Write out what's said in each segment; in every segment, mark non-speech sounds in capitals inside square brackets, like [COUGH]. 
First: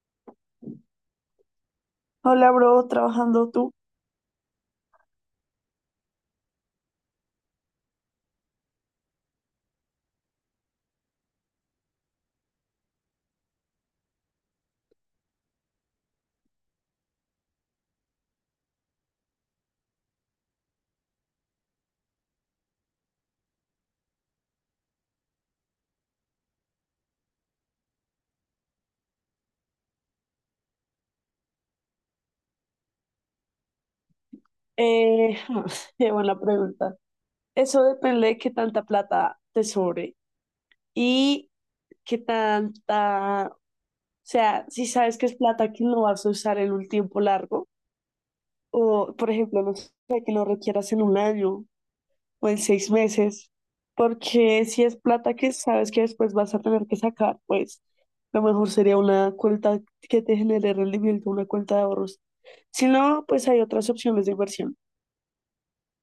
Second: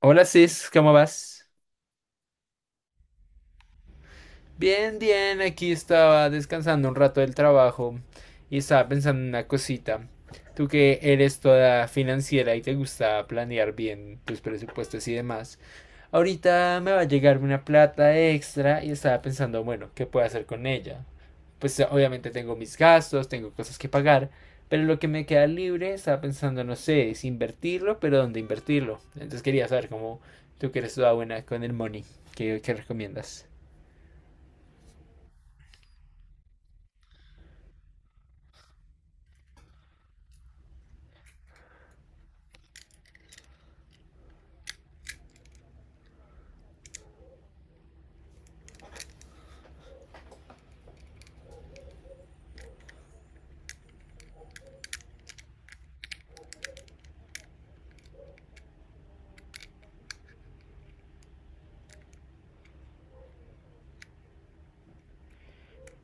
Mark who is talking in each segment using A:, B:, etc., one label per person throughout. A: Hola Cis, ¿cómo vas?
B: Hola, bro, trabajando tú.
A: Bien, bien, aquí estaba descansando un rato del trabajo y estaba pensando en una cosita. Tú que eres toda financiera y te gusta planear bien tus presupuestos y demás, ahorita me va a llegar una plata extra y estaba pensando, bueno, ¿qué puedo hacer con ella? Pues obviamente tengo mis gastos, tengo cosas que pagar, pero lo que me queda libre estaba pensando, no sé, es invertirlo, pero ¿dónde invertirlo? Entonces quería saber cómo, tú que eres toda buena con el money, ¿¿qué recomiendas?
B: Eh, [LAUGHS] qué buena pregunta. Eso depende de qué tanta plata te sobre y qué tanta, o sea, si sabes que es plata que no vas a usar en un tiempo largo, o por ejemplo, no sé, que lo requieras en un año o en seis meses, porque si es plata que sabes que después vas a tener que sacar, pues lo mejor sería una cuenta que te genere rendimiento, una cuenta de ahorros. Si no, pues hay otras opciones de inversión.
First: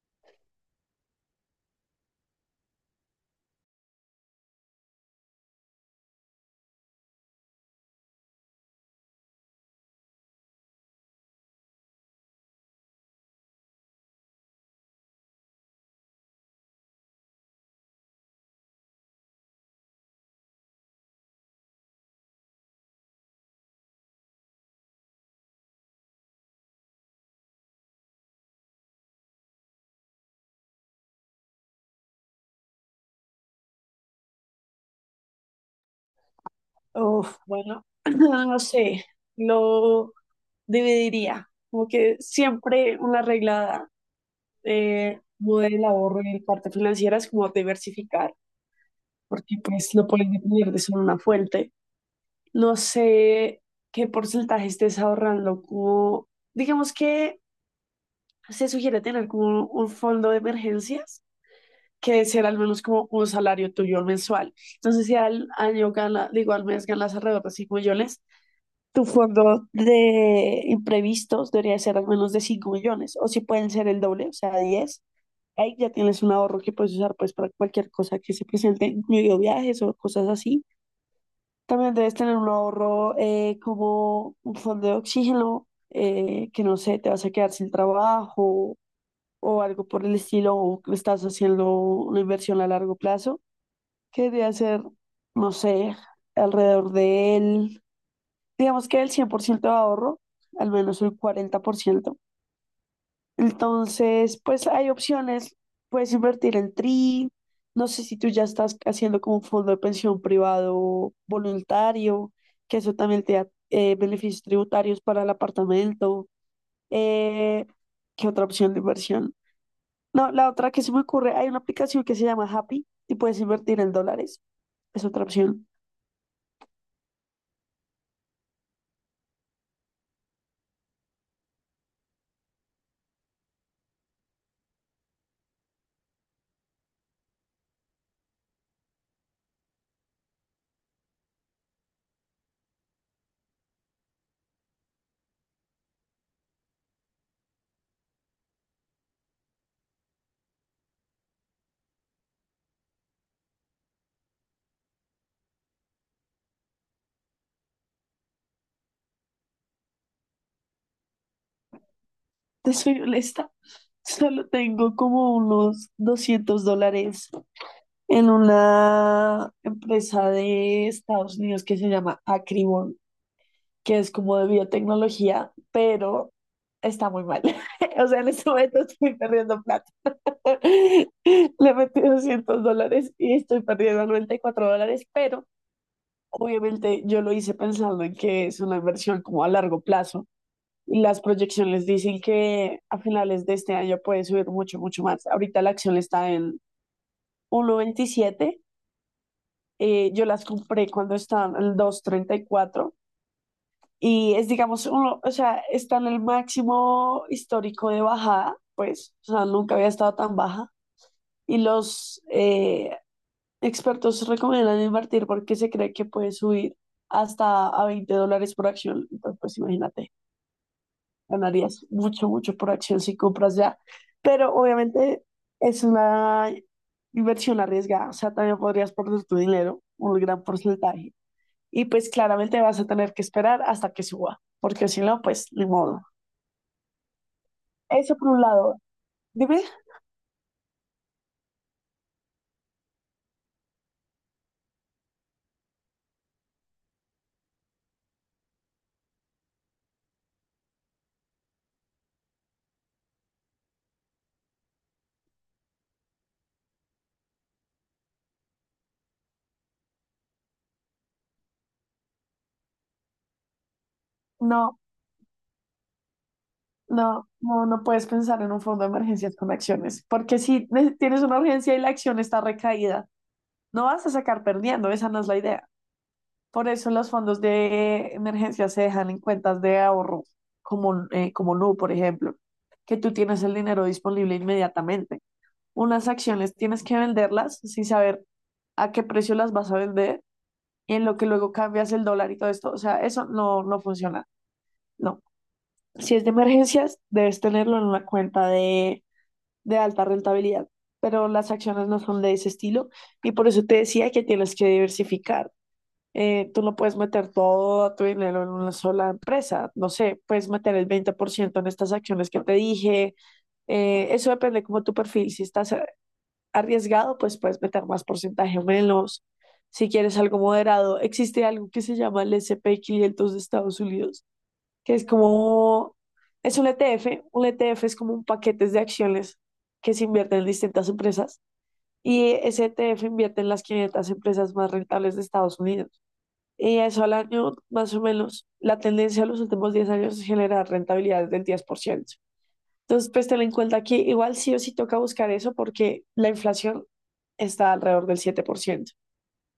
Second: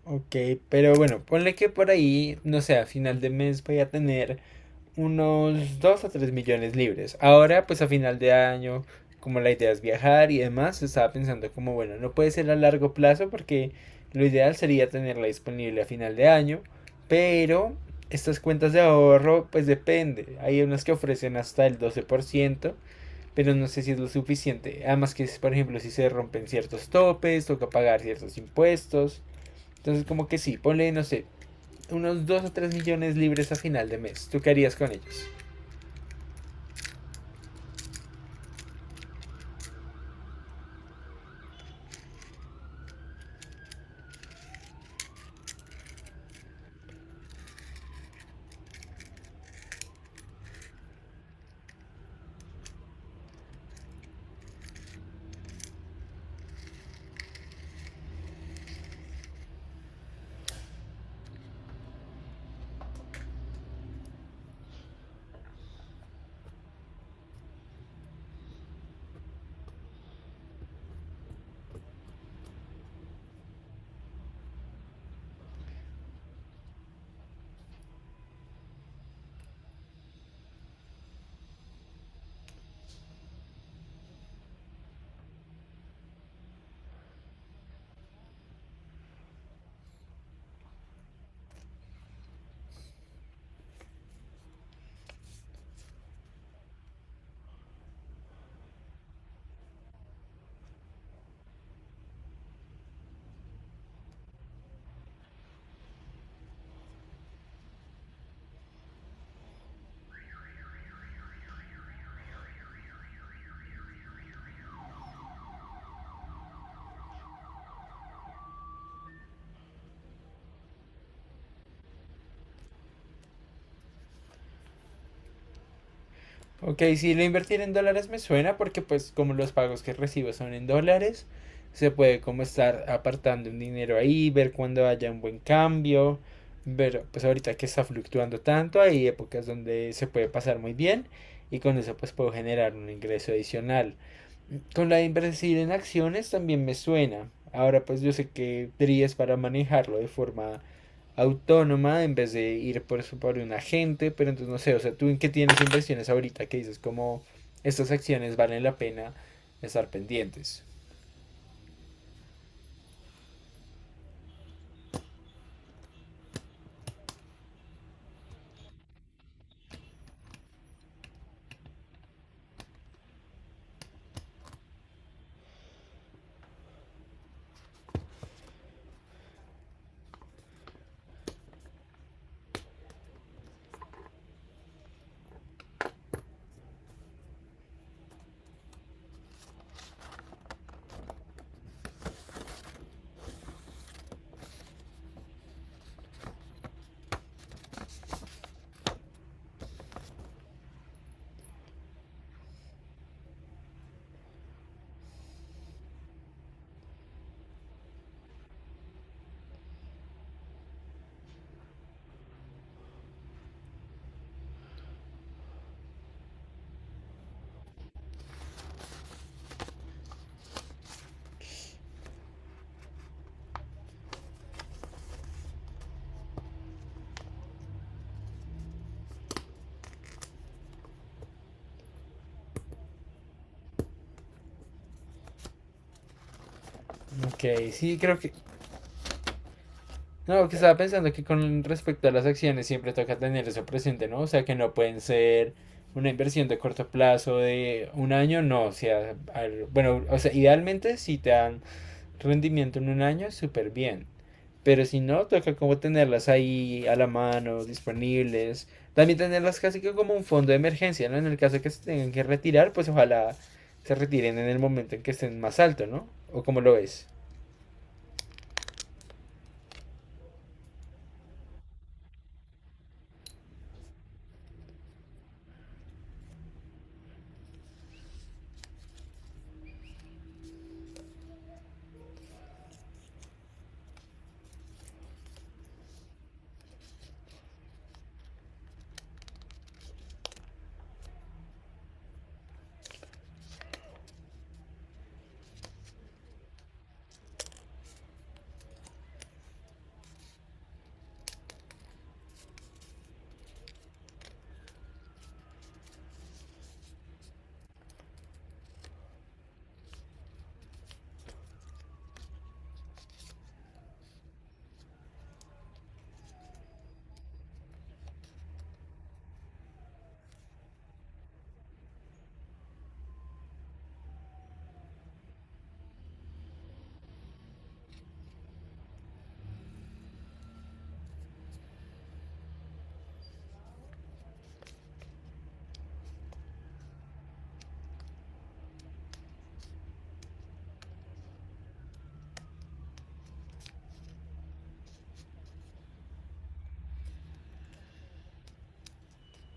A: Ok, pero bueno, ponle que por ahí, no sé, a final de mes voy a tener unos 2 a 3 millones libres. Ahora, pues a final de año, como la idea es viajar y demás, estaba pensando como, bueno, no puede ser a largo plazo porque lo ideal sería tenerla disponible a final de año, pero estas cuentas de ahorro, pues depende. Hay unas que ofrecen hasta el 12%, pero no sé si es lo suficiente. Además que, por ejemplo, si se rompen ciertos topes, toca pagar ciertos impuestos. Entonces, como que sí, ponle, no sé, unos 2 o 3 millones libres a final de mes. ¿Tú qué harías con ellos?
B: Uf, bueno, [CLEARS THROAT] no sé, lo dividiría, como que siempre una regla como del ahorro y parte financiera es como diversificar, porque pues no puedes depender de solo una fuente. No sé qué porcentaje estés ahorrando, como digamos que se sugiere tener como un fondo de emergencias que ser al menos como un salario tuyo mensual. Entonces, si al año gana, digo, al mes ganas alrededor de 5 millones, tu fondo de imprevistos debería ser al menos de 5 millones, o si pueden ser el doble, o sea, diez. Ahí ya tienes un ahorro que puedes usar pues para cualquier cosa que se presente, incluido viajes o cosas así. También debes tener un ahorro como un fondo de oxígeno, que no sé, te vas a quedar sin trabajo o algo por el estilo, o estás haciendo una inversión a largo plazo que debe hacer, no sé, alrededor de él, digamos que el 100% de ahorro, al menos el 40%. Entonces, pues hay opciones, puedes invertir en TRI, no sé si tú ya estás haciendo como un fondo de pensión privado voluntario, que eso también te da beneficios tributarios para el apartamento. Eh, ¿Qué otra opción de inversión? No, la otra que se me ocurre, hay una aplicación que se llama Happy y puedes invertir en dólares. Es otra opción.
A: Ok, si lo invertir en dólares me suena porque, pues, como los pagos que recibo son en dólares, se puede como estar apartando un dinero ahí, ver cuando haya un buen cambio, ver pues ahorita que está fluctuando tanto, hay épocas donde se puede pasar muy bien y con eso pues puedo generar un ingreso adicional. Con la de invertir en acciones también me suena. Ahora pues yo sé que DRI es para manejarlo de forma autónoma en vez de ir por eso por un agente, pero entonces no sé, o sea, tú en qué tienes inversiones ahorita que dices como estas acciones valen la pena estar pendientes.
B: Te soy honesta, solo tengo como unos 200 dólares en una empresa de Estados Unidos que se llama Acribon, que es como de biotecnología, pero está muy mal. [LAUGHS] O sea, en este momento estoy perdiendo plata. [LAUGHS] Le metí 200 dólares y estoy perdiendo 94 dólares, pero obviamente yo lo hice pensando en que es una inversión como a largo plazo. Las proyecciones dicen que a finales de este año puede subir mucho, mucho más. Ahorita la acción está en 1.27. Yo las compré cuando estaban en dos punto treinta y cuatro y es, digamos, uno, o sea, está en el máximo histórico de bajada, pues, o sea, nunca había estado tan baja. Y los expertos recomiendan invertir porque se cree que puede subir hasta a 20 dólares por acción. Entonces, pues imagínate. Ganarías mucho, mucho por acción si compras ya. Pero obviamente es una inversión arriesgada. O sea, también podrías perder tu dinero, un gran porcentaje. Y pues claramente vas a tener que esperar hasta que suba, porque si no, pues ni modo.
A: Ok, sí,
B: Eso
A: creo
B: por
A: que...
B: un lado. Dime,
A: No, que estaba pensando que con respecto a las acciones siempre toca tener eso presente, ¿no? O sea, que no pueden ser una inversión de corto plazo de un año, no, o sea, al- bueno, o sea, idealmente si te dan rendimiento en un año, súper bien. Pero si no, toca como tenerlas ahí a la mano, disponibles. También tenerlas casi que como un fondo de emergencia, ¿no? En el caso de que se tengan que retirar, pues ojalá se retiren en el
B: no,
A: momento en que estén más alto, ¿no? ¿O como lo ves?
B: no puedes pensar en un fondo de emergencias con acciones, porque si ne- tienes una urgencia y la acción está recaída, no vas a sacar perdiendo, esa no es la idea. Por eso los fondos de emergencia se dejan en cuentas de ahorro, como, como Nu, por ejemplo, que tú tienes el dinero disponible inmediatamente. Unas acciones tienes que venderlas sin saber a qué precio las vas a vender y en lo que luego cambias el dólar y todo esto. O sea, eso no, no funciona. No. Si es de emergencias, debes tenerlo en una cuenta de alta rentabilidad, pero las acciones no son de ese estilo y por eso te decía que tienes que diversificar tú no puedes meter todo tu dinero en una sola empresa. No sé, puedes meter el 20% en estas acciones que te dije. Eso depende como tu perfil. Si estás arriesgado, pues puedes meter más porcentaje o menos. Si quieres algo moderado, existe algo que se llama el S&P quinientos de Estados Unidos, que es como, es un ETF. Un ETF es como un paquete de acciones que se invierten en distintas empresas y ese ETF invierte en las 500 empresas más rentables de Estados Unidos. Y eso al año, más o menos, la tendencia de los últimos 10 años es generar rentabilidades del 10%. Entonces, pues ten en cuenta que igual sí o sí toca buscar eso porque la inflación está alrededor del 7%.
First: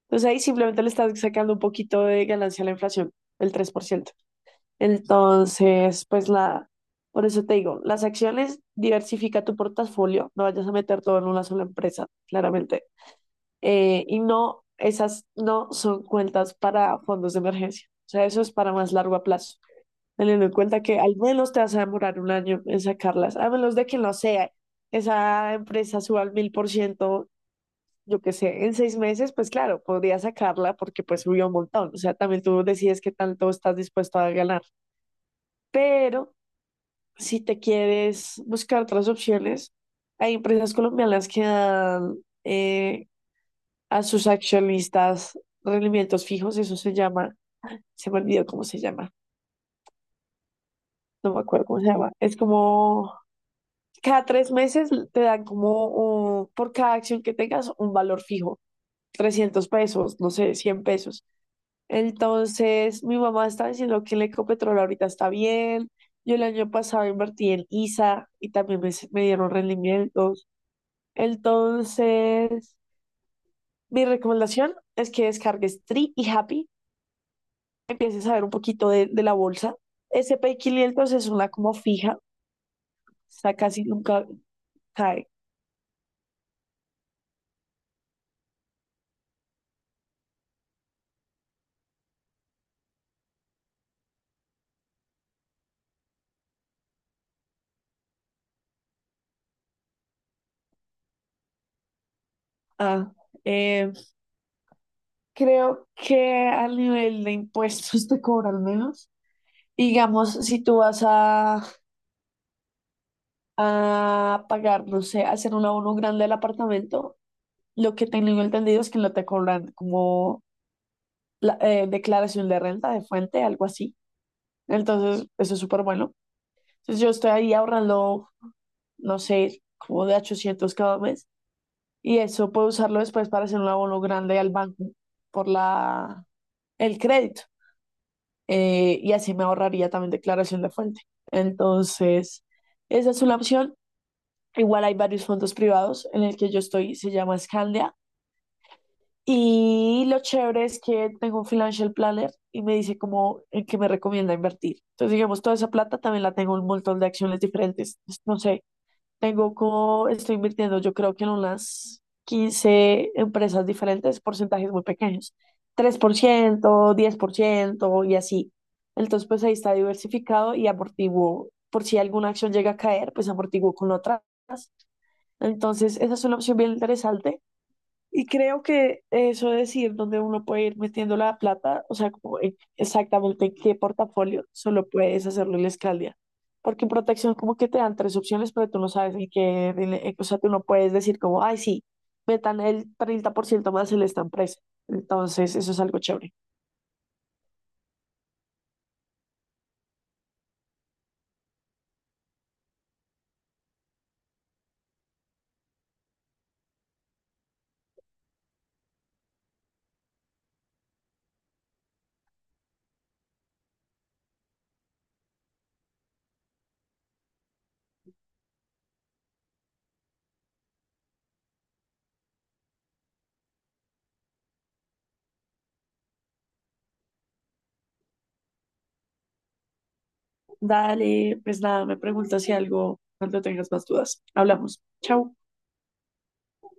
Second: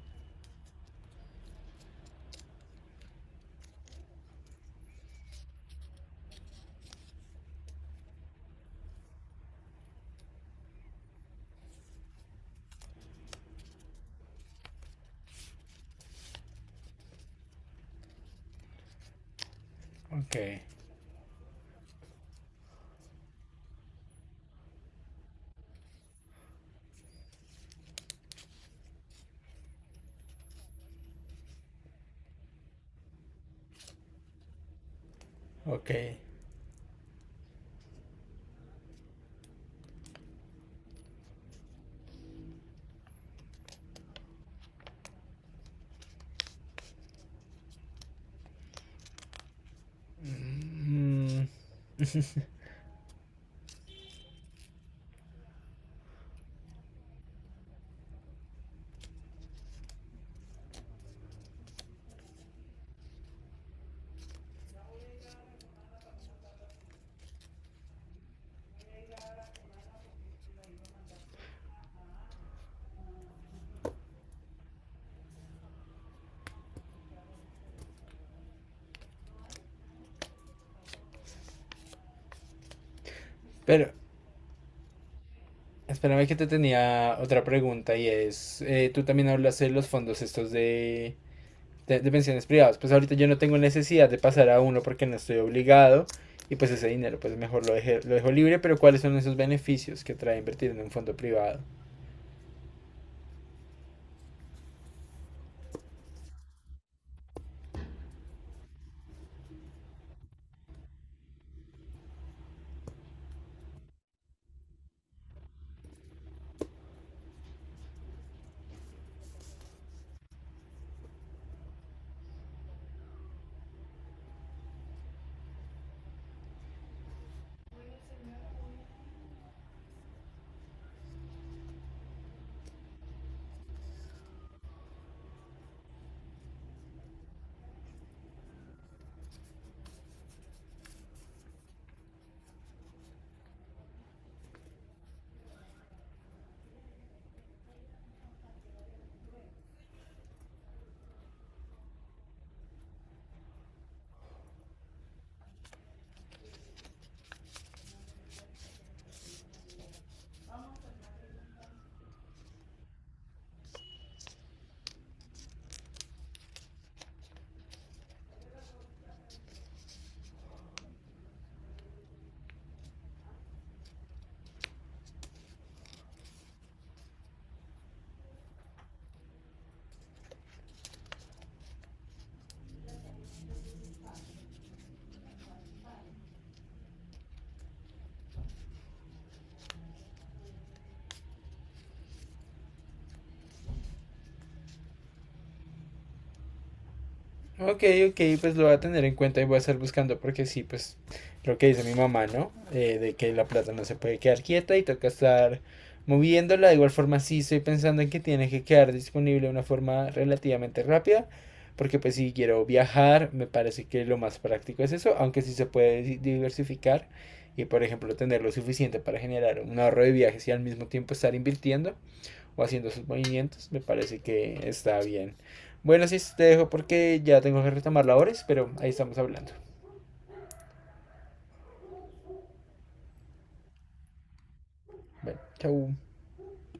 B: Entonces ahí simplemente le estás sacando un poquito de ganancia a la inflación, el 3%. Entonces, pues la, por eso te digo, las acciones, diversifica tu portafolio, no vayas a meter todo en una sola empresa, claramente y no, esas no son cuentas para fondos de emergencia. O sea, eso es para más largo plazo.
A: Ok,
B: Teniendo en cuenta que al menos te vas a demorar un año en sacarlas, a menos de que no sea esa empresa suba al mil por ciento, yo qué sé, en seis meses, pues claro, podría sacarla porque pues subió un montón. O sea, también tú decides qué tanto estás dispuesto a ganar.
A: ok.
B: Pero si te quieres buscar otras opciones, hay empresas colombianas que dan eh, a sus accionistas rendimientos fijos, eso se llama, se me olvidó cómo se llama, no me
A: Mm,
B: acuerdo cómo se llama, es como cada tres meses te dan como un- por cada acción que tengas un valor fijo, 300 pesos, no sé, 100 pesos. Entonces, mi mamá está diciendo que el Ecopetrol ahorita está bien. Yo el año pasado invertí en ISA y también me dieron rendimientos. Entonces, mi recomendación es que descargues Tree y Happy, empieces a ver un poquito de la bolsa. S&P 500 es una como fija, o sea casi
A: pero,
B: nunca cae.
A: espérame que te tenía otra pregunta y es, tú también hablas de los fondos estos de pensiones privadas. Pues ahorita yo no tengo necesidad de pasar a uno porque no estoy obligado y pues ese dinero pues mejor lo, deje- lo dejo libre, pero ¿cuáles son esos beneficios que trae invertir en un fondo privado?
B: Ah, eh, creo que al nivel de impuestos te cobran menos. Digamos, si tú vas a pagar, no sé, hacer un abono grande del apartamento, lo que tengo entendido es que no te cobran como la, declaración de renta de fuente, algo así. Entonces, eso es súper bueno. Entonces, yo estoy ahí ahorrando, no sé, como de 800 cada mes y eso puede usarlo después para hacer un abono grande al banco por la, el crédito. Y así me ahorraría también declaración de fuente. Entonces, esa es una opción. Igual hay varios fondos privados en el que yo estoy, se llama Scandia. Y lo chévere es que tengo un financial planner y me dice como en qué me recomienda invertir. Entonces, digamos, toda esa plata también la tengo en un montón de acciones diferentes. No sé, tengo como, estoy invirtiendo, yo creo que en unas 15 empresas diferentes, porcentajes muy pequeños, tres por ciento diez por ciento y así. Entonces, pues ahí está diversificado y amortiguo. Por si alguna acción llega a caer, pues amortiguo con otras. Entonces, esa es una opción bien interesante. Y creo que eso de decir dónde uno puede ir metiendo la plata, o sea, como en- exactamente en qué portafolio, solo puedes hacerlo en la Escaldia. Porque en protección como que te dan tres opciones, pero tú no sabes en qué, en- o sea, tú no puedes decir como, ay, sí, metan el 30% más en esta empresa. Entonces, eso es algo chévere.
A: Ok, ok, pues lo voy a tener en cuenta y voy a estar buscando porque sí, pues lo que dice mi mamá, ¿no? De que la plata no se puede quedar quieta y toca estar moviéndola. De igual forma, sí estoy pensando en que tiene que quedar disponible de una forma relativamente rápida porque pues si quiero viajar, me parece que lo más práctico es eso, aunque sí se puede di- diversificar y por ejemplo tener lo suficiente para generar un ahorro de viajes y al mismo tiempo estar invirtiendo o haciendo sus movimientos, me parece que está bien. Bueno, sí, te dejo porque ya tengo que retomar labores, pero ahí estamos hablando.
B: Dale, pues nada, me preguntas si algo cuando tengas más dudas. Hablamos. Chao.
A: Bueno, chau.